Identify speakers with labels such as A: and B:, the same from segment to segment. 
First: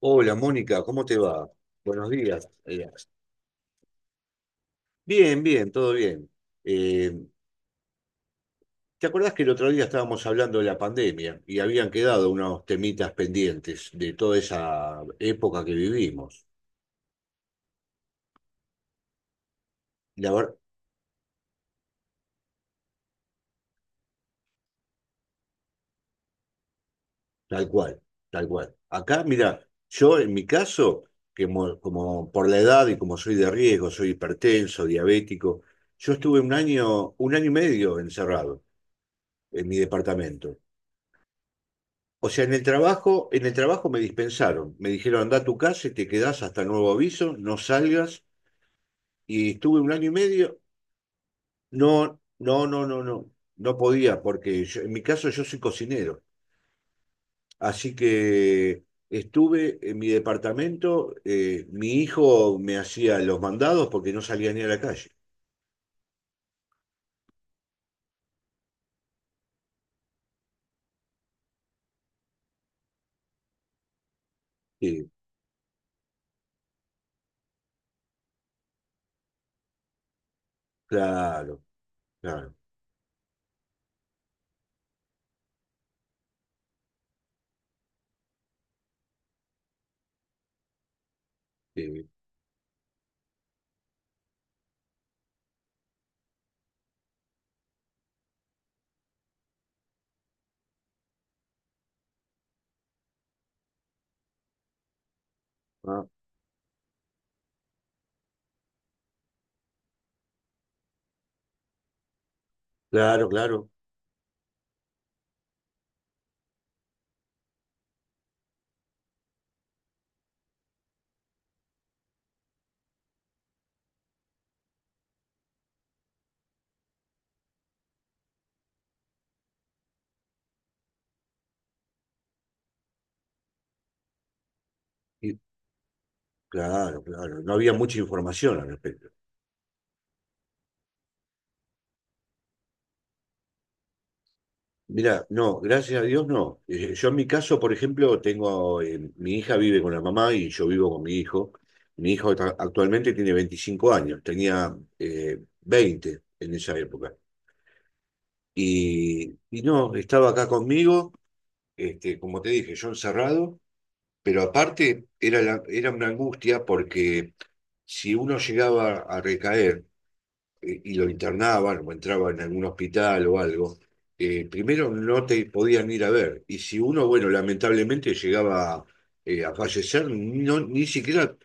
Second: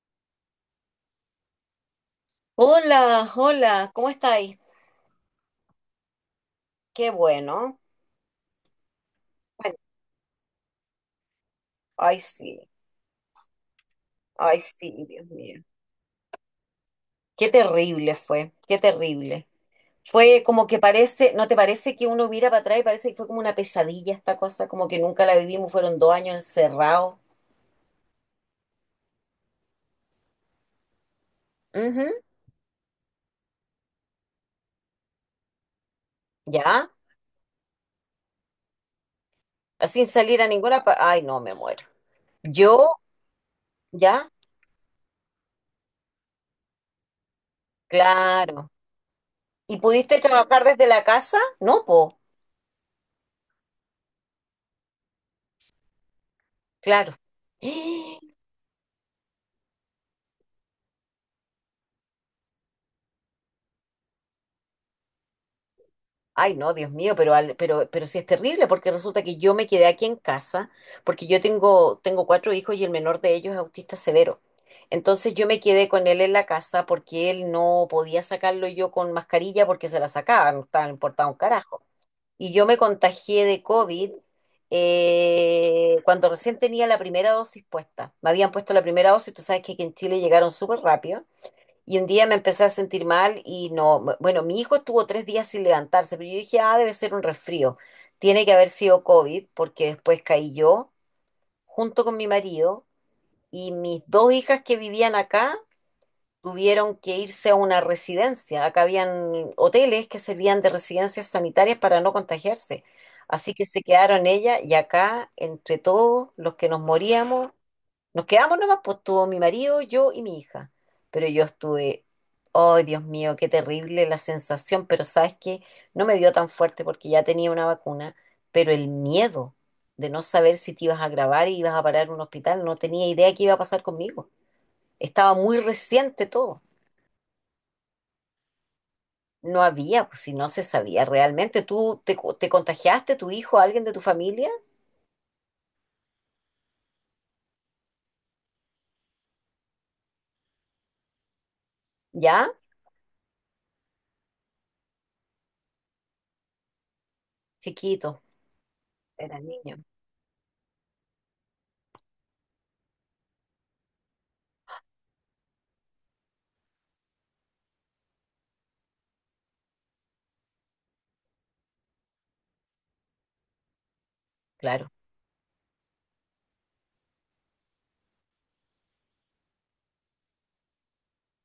A: Hola, Mónica, ¿cómo te va? Buenos días.
B: Hola, hola, ¿cómo estáis?
A: Bien, bien, todo bien.
B: Qué
A: Eh,
B: bueno.
A: ¿Te acordás que el otro
B: Ay,
A: día estábamos hablando de la pandemia y habían
B: ay,
A: quedado unos
B: sí,
A: temitas pendientes de toda
B: ay,
A: esa
B: sí, Dios mío.
A: época que vivimos?
B: Qué terrible.
A: La
B: Fue
A: verdad,
B: como que parece, ¿no te parece que uno mira para atrás y parece que fue como una pesadilla esta cosa? Como que nunca la vivimos, fueron 2 años encerrados.
A: tal cual, tal cual. Acá, mira, yo en mi caso,
B: Ujú.
A: como por la edad y como soy de riesgo, soy hipertenso, diabético, yo estuve
B: ¿Ya?
A: un año y medio encerrado en mi
B: Sin salir a
A: departamento.
B: ninguna parte. Ay, no, me muero.
A: O sea,
B: ¿Yo?
A: en el trabajo me
B: ¿Ya?
A: dispensaron. Me dijeron, anda a tu casa y te quedás hasta nuevo aviso, no salgas.
B: Claro.
A: Y
B: ¿Y
A: estuve un año y
B: pudiste
A: medio.
B: trabajar desde la casa? No,
A: No,
B: po,
A: no, no, no, no. No podía, en mi caso yo soy cocinero.
B: claro.
A: Así que estuve en mi departamento. Mi hijo me hacía los mandados porque no salía ni a la calle.
B: Ay, no, Dios mío, pero, sí es terrible porque resulta que yo me quedé aquí en casa porque yo tengo cuatro hijos y el menor de ellos es autista severo.
A: Sí,
B: Entonces yo me quedé con él en la casa porque él no podía sacarlo yo con mascarilla porque se la sacaba, no estaba importado un
A: claro,
B: carajo. Y
A: claro.
B: yo me contagié de COVID cuando recién tenía la primera dosis puesta. Me habían puesto la primera dosis, tú sabes que aquí en Chile llegaron súper rápido. Y un
A: Sí,
B: día me empecé a sentir mal y no, bueno, mi hijo estuvo 3 días sin levantarse, pero yo dije, ah, debe ser un resfrío. Tiene que haber sido COVID porque después caí yo junto con mi marido y mis dos hijas que vivían acá
A: ah,
B: tuvieron que irse a una residencia. Acá habían hoteles que servían de residencias sanitarias para no contagiarse.
A: claro,
B: Así que
A: claro.
B: se quedaron ellas y acá, entre todos los que nos moríamos, nos quedamos nomás, pues estuvo mi marido, yo y mi hija. Pero yo estuve, oh, Dios mío, qué terrible la sensación, pero sabes que no me dio tan fuerte porque ya tenía una vacuna, pero el miedo de no saber si te ibas a grabar y ibas a parar en un hospital, no tenía idea qué iba a pasar conmigo. Estaba
A: y-
B: muy reciente todo.
A: claro, claro. No había mucha información al respecto.
B: No había, pues si no se sabía realmente. ¿Tú te contagiaste, tu hijo, alguien de tu familia?
A: Mira, no, gracias a Dios no. Yo en mi caso, por ejemplo, tengo, mi hija vive con la mamá y yo vivo con mi hijo.
B: ¿Ya?
A: Actualmente tiene 25 años, tenía 20 en esa época.
B: Chiquito, era
A: Y
B: niño,
A: no, estaba acá conmigo, este, como te dije, yo encerrado, pero aparte era una angustia porque si uno llegaba a recaer, y lo internaban o entraba en algún hospital o algo, primero
B: claro.
A: no te podían ir a ver. Y si uno, bueno, lamentablemente llegaba a fallecer, no, ni siquiera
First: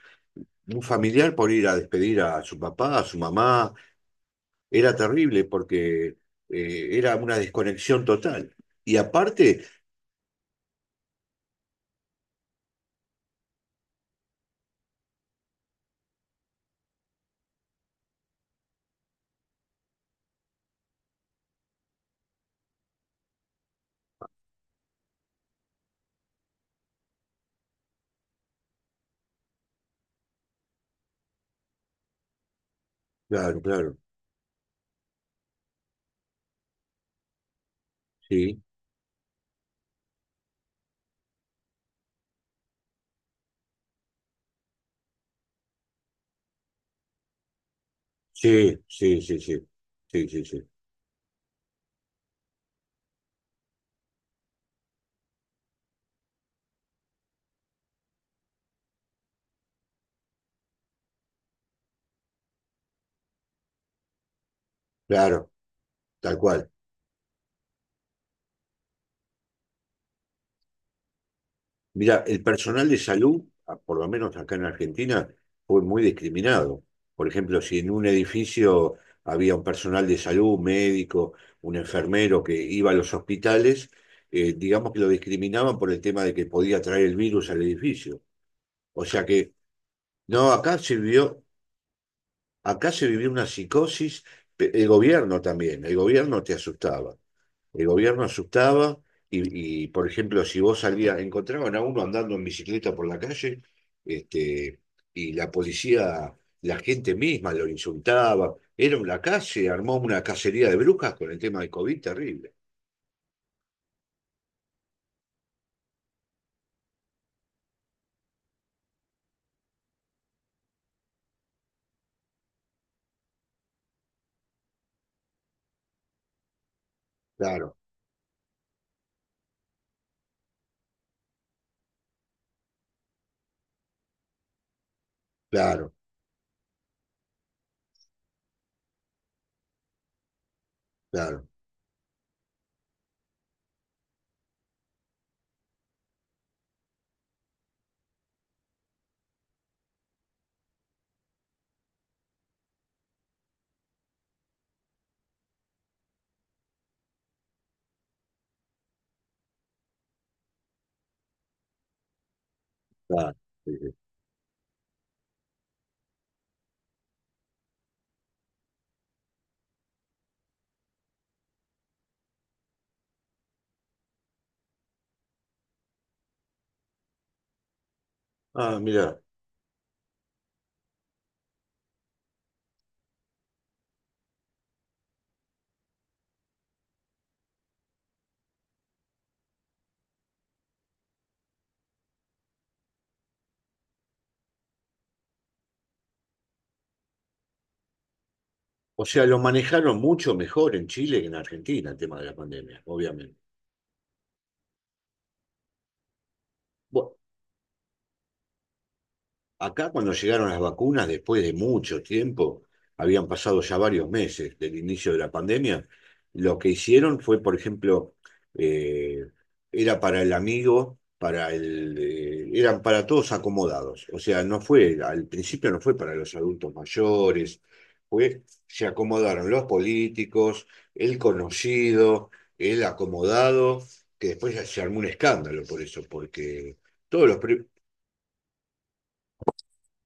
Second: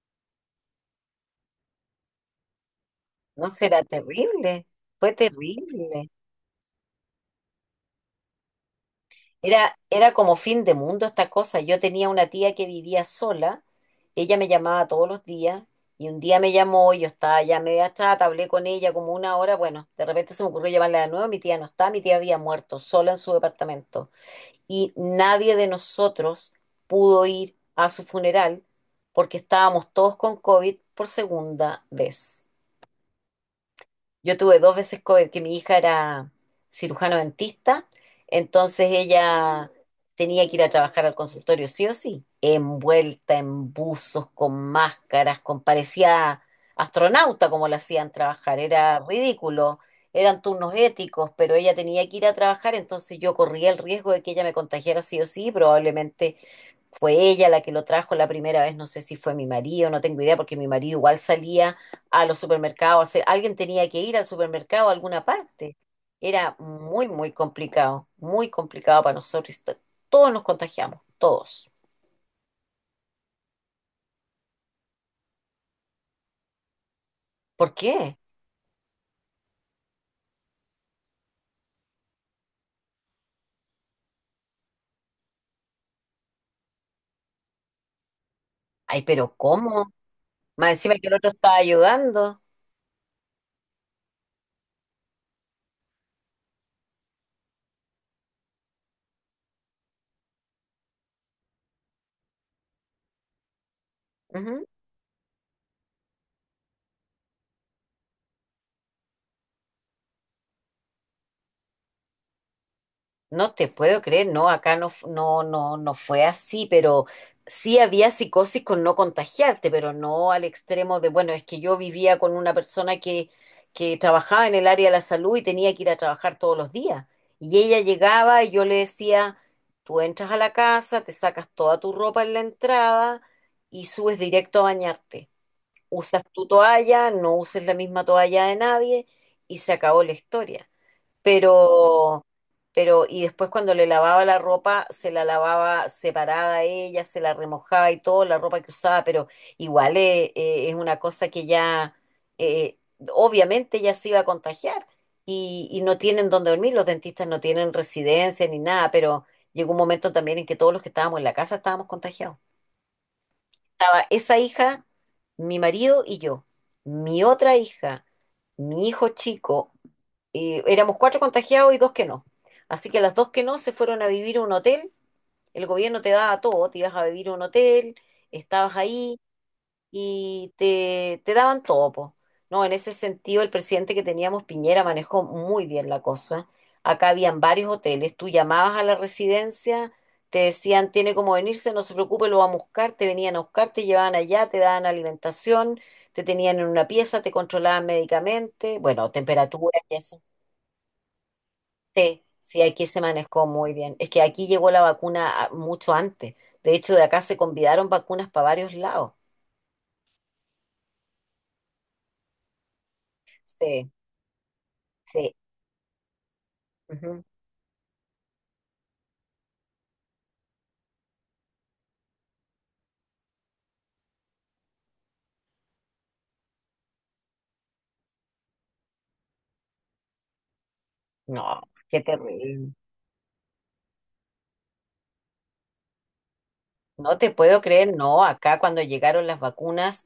A: un familiar por ir a despedir a su papá, a su
B: No
A: mamá,
B: será terrible.
A: era
B: Fue
A: terrible
B: terrible.
A: porque era una desconexión total. Y aparte,
B: Era como fin de mundo esta cosa. Yo tenía una tía que vivía sola, ella me llamaba todos los días y un día me llamó y yo estaba ya media chata, hablé con ella como una hora, bueno, de repente se me ocurrió llamarla de nuevo, mi tía no está, mi tía había muerto sola en su departamento y nadie de nosotros pudo ir a su funeral porque estábamos todos con COVID por segunda vez.
A: claro, claro,
B: Yo tuve dos veces COVID, que mi hija era cirujano dentista,
A: sí,
B: entonces ella tenía que ir a trabajar al consultorio sí o sí, envuelta en buzos, con máscaras, con parecía astronauta como la hacían trabajar,
A: sí,
B: era
A: sí, sí, sí,
B: ridículo,
A: sí,
B: eran
A: sí, sí,
B: turnos éticos, pero ella tenía que ir a trabajar, entonces yo corría el riesgo de que ella me contagiara sí o sí, probablemente fue ella la que lo trajo la primera vez, no sé si fue mi marido, no tengo idea, porque mi marido igual salía a los supermercados, a hacer, alguien tenía que ir al supermercado a alguna
A: claro,
B: parte.
A: tal
B: Era
A: cual.
B: muy, muy complicado para nosotros. Todos nos contagiamos, todos.
A: Mira, el personal de salud, por lo menos acá en Argentina, fue muy discriminado. Por ejemplo,
B: ¿Por
A: si en un
B: qué?
A: edificio había un personal de salud, un médico, un enfermero que iba a los hospitales, digamos que lo discriminaban por el tema de que podía traer el virus al edificio.
B: Ay,
A: O sea
B: pero
A: que,
B: ¿cómo?
A: no,
B: Más encima que el otro estaba ayudando.
A: acá se vivió una psicosis, el gobierno también, el gobierno te asustaba. El gobierno asustaba y, por ejemplo, si vos salías, encontraban a uno andando en bicicleta por la calle, este, y la policía, la gente misma lo insultaba. Era una calle, armó una cacería de brujas con el tema del COVID terrible.
B: No te puedo creer, no, acá no, no, no, no fue así, pero sí había psicosis con no contagiarte, pero no al extremo de, bueno, es que yo vivía con una persona que trabajaba en el área de la salud y tenía que ir a trabajar todos los días. Y
A: Claro,
B: ella llegaba y yo le decía, tú entras a la casa, te sacas toda tu ropa en la entrada y subes directo a bañarte.
A: claro,
B: Usas tu toalla, no uses la misma toalla de nadie y se acabó la historia,
A: claro,
B: pero, y después cuando le lavaba la ropa, se la lavaba separada a ella, se la remojaba y todo, la ropa que usaba, pero igual es una cosa que ya, eh, obviamente ya se iba a contagiar no tienen dónde dormir, los dentistas no tienen residencia ni nada, pero llegó un momento también en que todos los que estábamos en la casa estábamos contagiados.
A: claro. Sí, sí.
B: Estaba esa hija, mi marido y yo, mi otra hija, mi hijo chico, y éramos cuatro contagiados y dos que no. Así que las dos que no se fueron a vivir a un hotel. El gobierno te daba todo, te ibas a vivir a un hotel, estabas
A: Ah, mira.
B: ahí y te daban todo, po. No, en ese sentido, el presidente que teníamos, Piñera, manejó muy bien la cosa. Acá habían varios hoteles, tú llamabas a la residencia, te decían, tiene como venirse, no se preocupe, lo vamos a buscar, te venían a buscar, te llevaban allá, te daban alimentación, te tenían en una pieza, te controlaban médicamente,
A: O
B: bueno,
A: sea, lo
B: temperatura y
A: manejaron
B: eso.
A: mucho mejor en Chile que en Argentina el tema de
B: Sí,
A: la
B: sí,
A: pandemia,
B: aquí se
A: obviamente.
B: manejó muy bien. Es que aquí llegó la vacuna mucho antes. De hecho, de
A: Bu-
B: acá se convidaron vacunas para varios lados.
A: Acá cuando llegaron las vacunas, después de mucho tiempo, habían pasado ya
B: Sí,
A: varios meses del inicio de la
B: sí.
A: pandemia, lo que hicieron
B: Ujú.
A: fue, por ejemplo, eh, era para el amigo, para el, eran para todos acomodados. O sea, no fue, al principio no fue para los adultos mayores, fue, se acomodaron los políticos, el
B: No, qué
A: conocido,
B: terrible.
A: el acomodado, que después se armó un escándalo por eso, porque
B: No
A: todos
B: te
A: los,
B: puedo
A: pri-
B: creer, no. Acá cuando llegaron las vacunas,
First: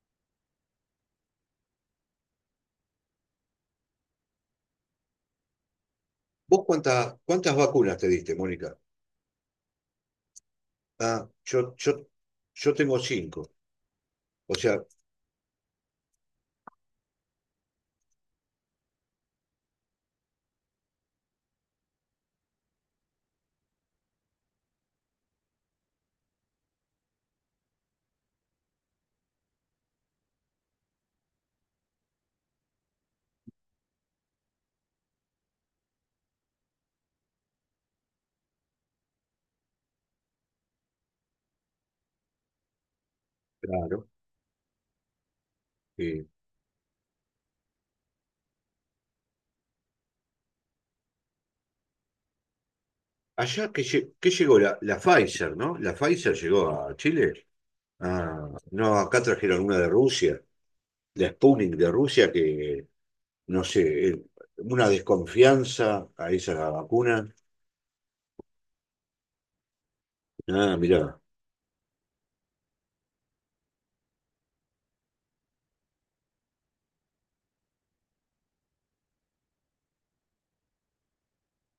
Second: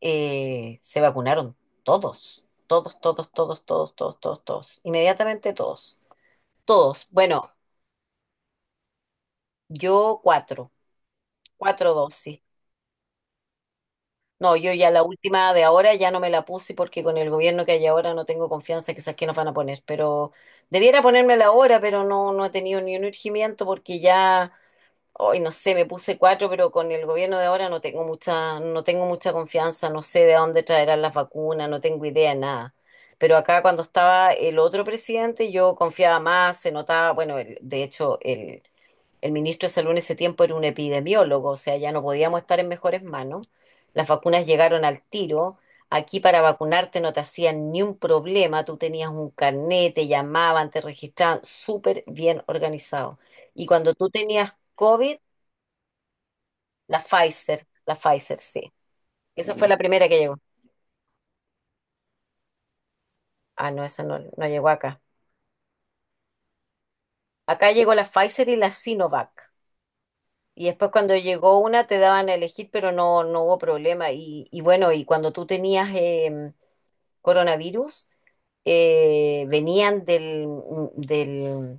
B: se vacunaron todos, todos, todos, todos, todos, todos, todos, todos. Inmediatamente todos,
A: ¿Vos
B: todos. Bueno,
A: cuántas vacunas te diste, Mónica?
B: yo cuatro,
A: Ah, yo, yo,
B: cuatro dosis.
A: yo tengo cinco. O
B: No, yo
A: sea,
B: ya la última de ahora ya no me la puse porque con el gobierno que hay ahora no tengo confianza, quizás que nos van a poner, pero debiera ponérmela ahora, pero no, no he tenido ni un urgimiento porque ya, hoy no sé, me puse cuatro, pero con el gobierno de ahora no tengo mucha confianza, no sé de dónde traerán las vacunas, no tengo idea de nada. Pero acá cuando estaba el otro presidente yo confiaba más, se notaba, bueno, de hecho el ministro de Salud en ese tiempo era un epidemiólogo, o sea, ya no podíamos estar en mejores manos.
A: claro.
B: Las vacunas llegaron al tiro. Aquí
A: eh,
B: para vacunarte no te hacían ni un problema, tú tenías un carnet, te llamaban, te registraban, súper bien organizado. Y
A: Allá que,
B: cuando tú
A: que
B: tenías
A: llegó la, la
B: COVID,
A: Pfizer, ¿no? La Pfizer llegó a Chile.
B: La Pfizer,
A: Ah,
B: sí.
A: no, acá
B: Esa
A: trajeron
B: fue
A: una
B: la
A: de
B: primera que llegó.
A: Rusia, la Sputnik de Rusia, que no
B: Ah, no, esa
A: sé,
B: no, no llegó
A: una
B: acá.
A: desconfianza a esa vacuna.
B: Acá llegó la Pfizer y la Sinovac. Y
A: Ah,
B: después cuando
A: mirá.
B: llegó una te daban a elegir, pero no, no hubo problema. Y bueno, y cuando tú tenías coronavirus venían del,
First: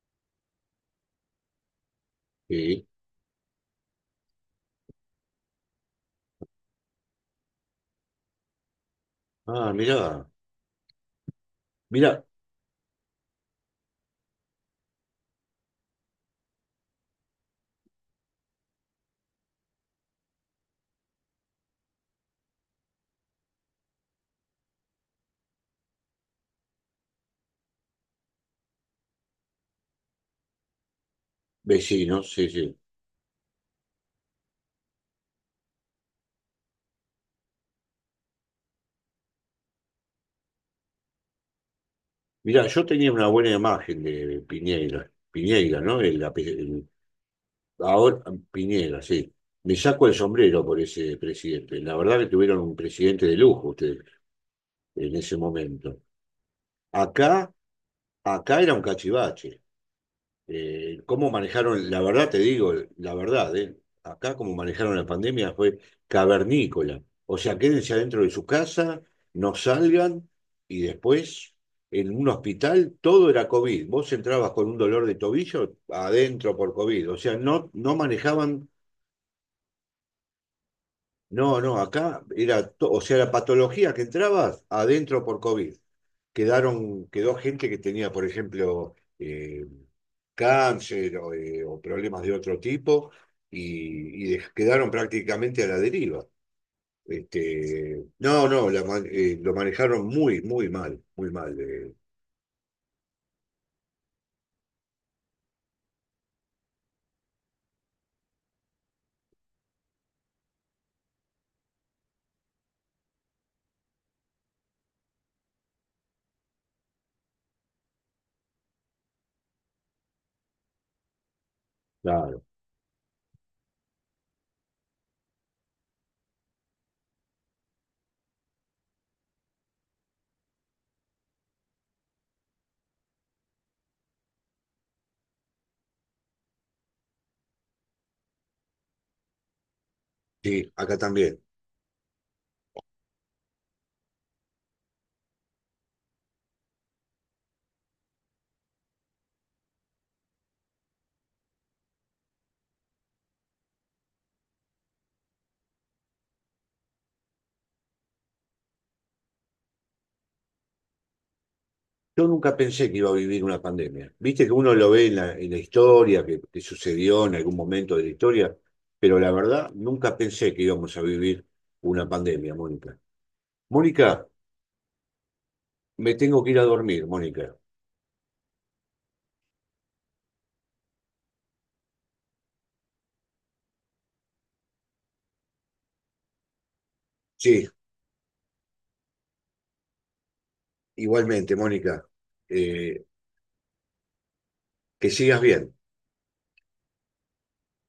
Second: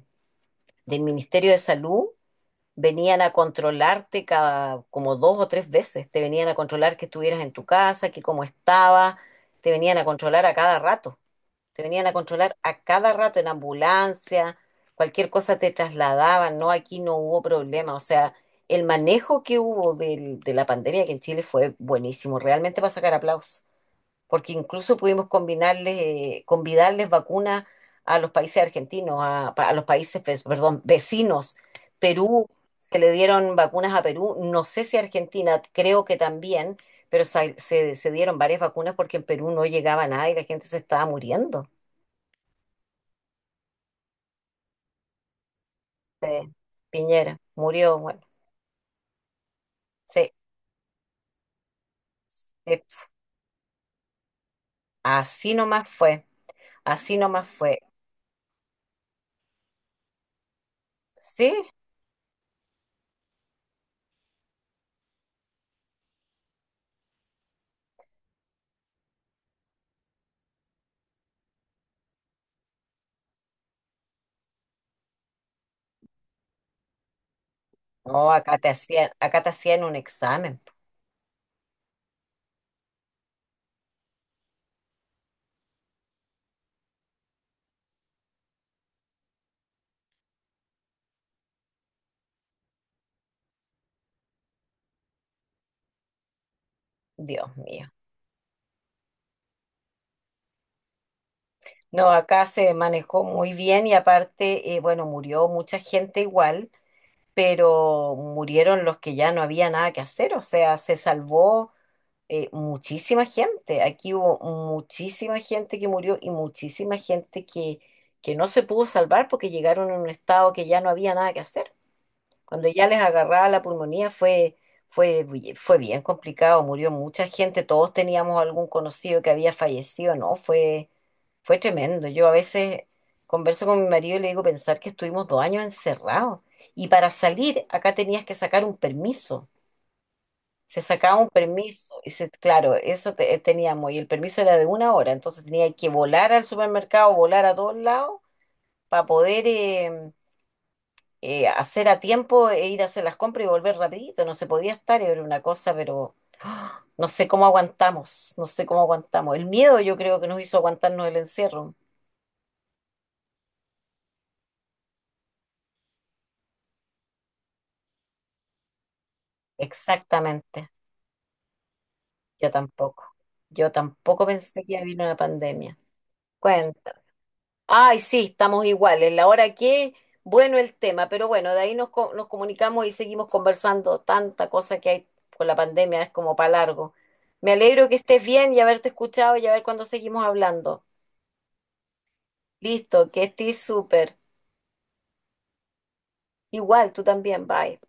B: del Ministerio de Salud,
A: Sí.
B: venían a controlarte cada como dos o tres veces, te venían a controlar que estuvieras en tu casa, que cómo estabas,
A: Ah,
B: te venían a
A: mirá.
B: controlar a cada rato, te venían a
A: Mirá,
B: controlar a cada rato en ambulancia, cualquier cosa te trasladaban, no, aquí no hubo problema, o sea, el manejo que hubo de la pandemia aquí en Chile fue buenísimo, realmente para sacar aplausos porque incluso pudimos combinarles, convidarles vacunas a los países argentinos, a los países, pues, perdón, vecinos.
A: vecinos, sí,
B: Perú,
A: sí.
B: se le dieron vacunas a Perú, no sé si a Argentina, creo que también, pero se dieron varias vacunas porque en Perú no llegaba nada y la gente se estaba muriendo.
A: Mirá, yo tenía una buena imagen de Piñeira, Piñeira, ¿no?
B: Sí, Piñera murió, bueno,
A: Ahora Piñera, sí. Me saco el
B: sí,
A: sombrero por ese presidente. La verdad que tuvieron un
B: sí,
A: presidente de lujo ustedes en ese
B: así nomás
A: momento.
B: fue, así nomás
A: Acá,
B: fue.
A: acá era un cachivache. Cómo
B: ¿Sí?
A: manejaron, la verdad te digo, la verdad, acá como manejaron la pandemia fue cavernícola. O sea, quédense adentro de su casa, no salgan y después en un hospital todo era COVID. Vos entrabas con un dolor de tobillo adentro por COVID. O sea, no, no
B: No,
A: manejaban,
B: acá te hacían un examen,
A: no, no, acá era, o sea, la patología que entrabas adentro por COVID. Quedaron, quedó gente que tenía, por ejemplo, cáncer o problemas de otro tipo y, quedaron prácticamente a la deriva.
B: Dios mío.
A: Este, no, no, lo manejaron muy, muy mal, muy mal.
B: No, acá se manejó muy bien y aparte, bueno, murió mucha gente igual, pero murieron los que ya no había nada que hacer, o sea, se salvó muchísima gente. Aquí hubo muchísima gente que murió y muchísima gente que no se pudo salvar porque llegaron en un estado que ya no había nada que hacer.
A: Claro.
B: Cuando ya les agarraba la pulmonía fue, fue bien complicado, murió mucha gente, todos teníamos algún conocido que había fallecido, ¿no? Fue tremendo. Yo a veces converso con mi marido y le digo pensar que estuvimos 2 años encerrados y para salir acá tenías que sacar un permiso.
A: Sí,
B: Se
A: acá
B: sacaba un
A: también.
B: permiso y claro, teníamos y el permiso era de una hora, entonces tenía que volar al supermercado, volar a todos lados para poder hacer a tiempo e ir a hacer las compras y volver rapidito. No se podía estar, era una cosa, pero ¡ah!, no sé cómo aguantamos, no sé cómo aguantamos. El miedo yo creo que nos hizo aguantarnos el encierro.
A: Yo nunca pensé que iba a vivir una pandemia. Viste que uno lo ve en la historia, que sucedió en algún momento de la historia, pero la verdad nunca pensé que
B: Exactamente,
A: íbamos a vivir una
B: yo
A: pandemia, Mónica.
B: tampoco. Yo tampoco
A: Mónica,
B: pensé que iba a venir una pandemia.
A: me tengo que ir a
B: Cuenta.
A: dormir, Mónica.
B: Ay, sí, estamos iguales. La hora que, bueno el tema, pero bueno, de ahí nos comunicamos y seguimos conversando. Tanta cosa que hay con la pandemia es como para largo. Me
A: Sí,
B: alegro que estés bien y haberte escuchado y a ver cuándo seguimos hablando.
A: igualmente, Mónica. Eh,
B: Listo, que estés súper.
A: Que sigas bien.
B: Igual, tú también, bye.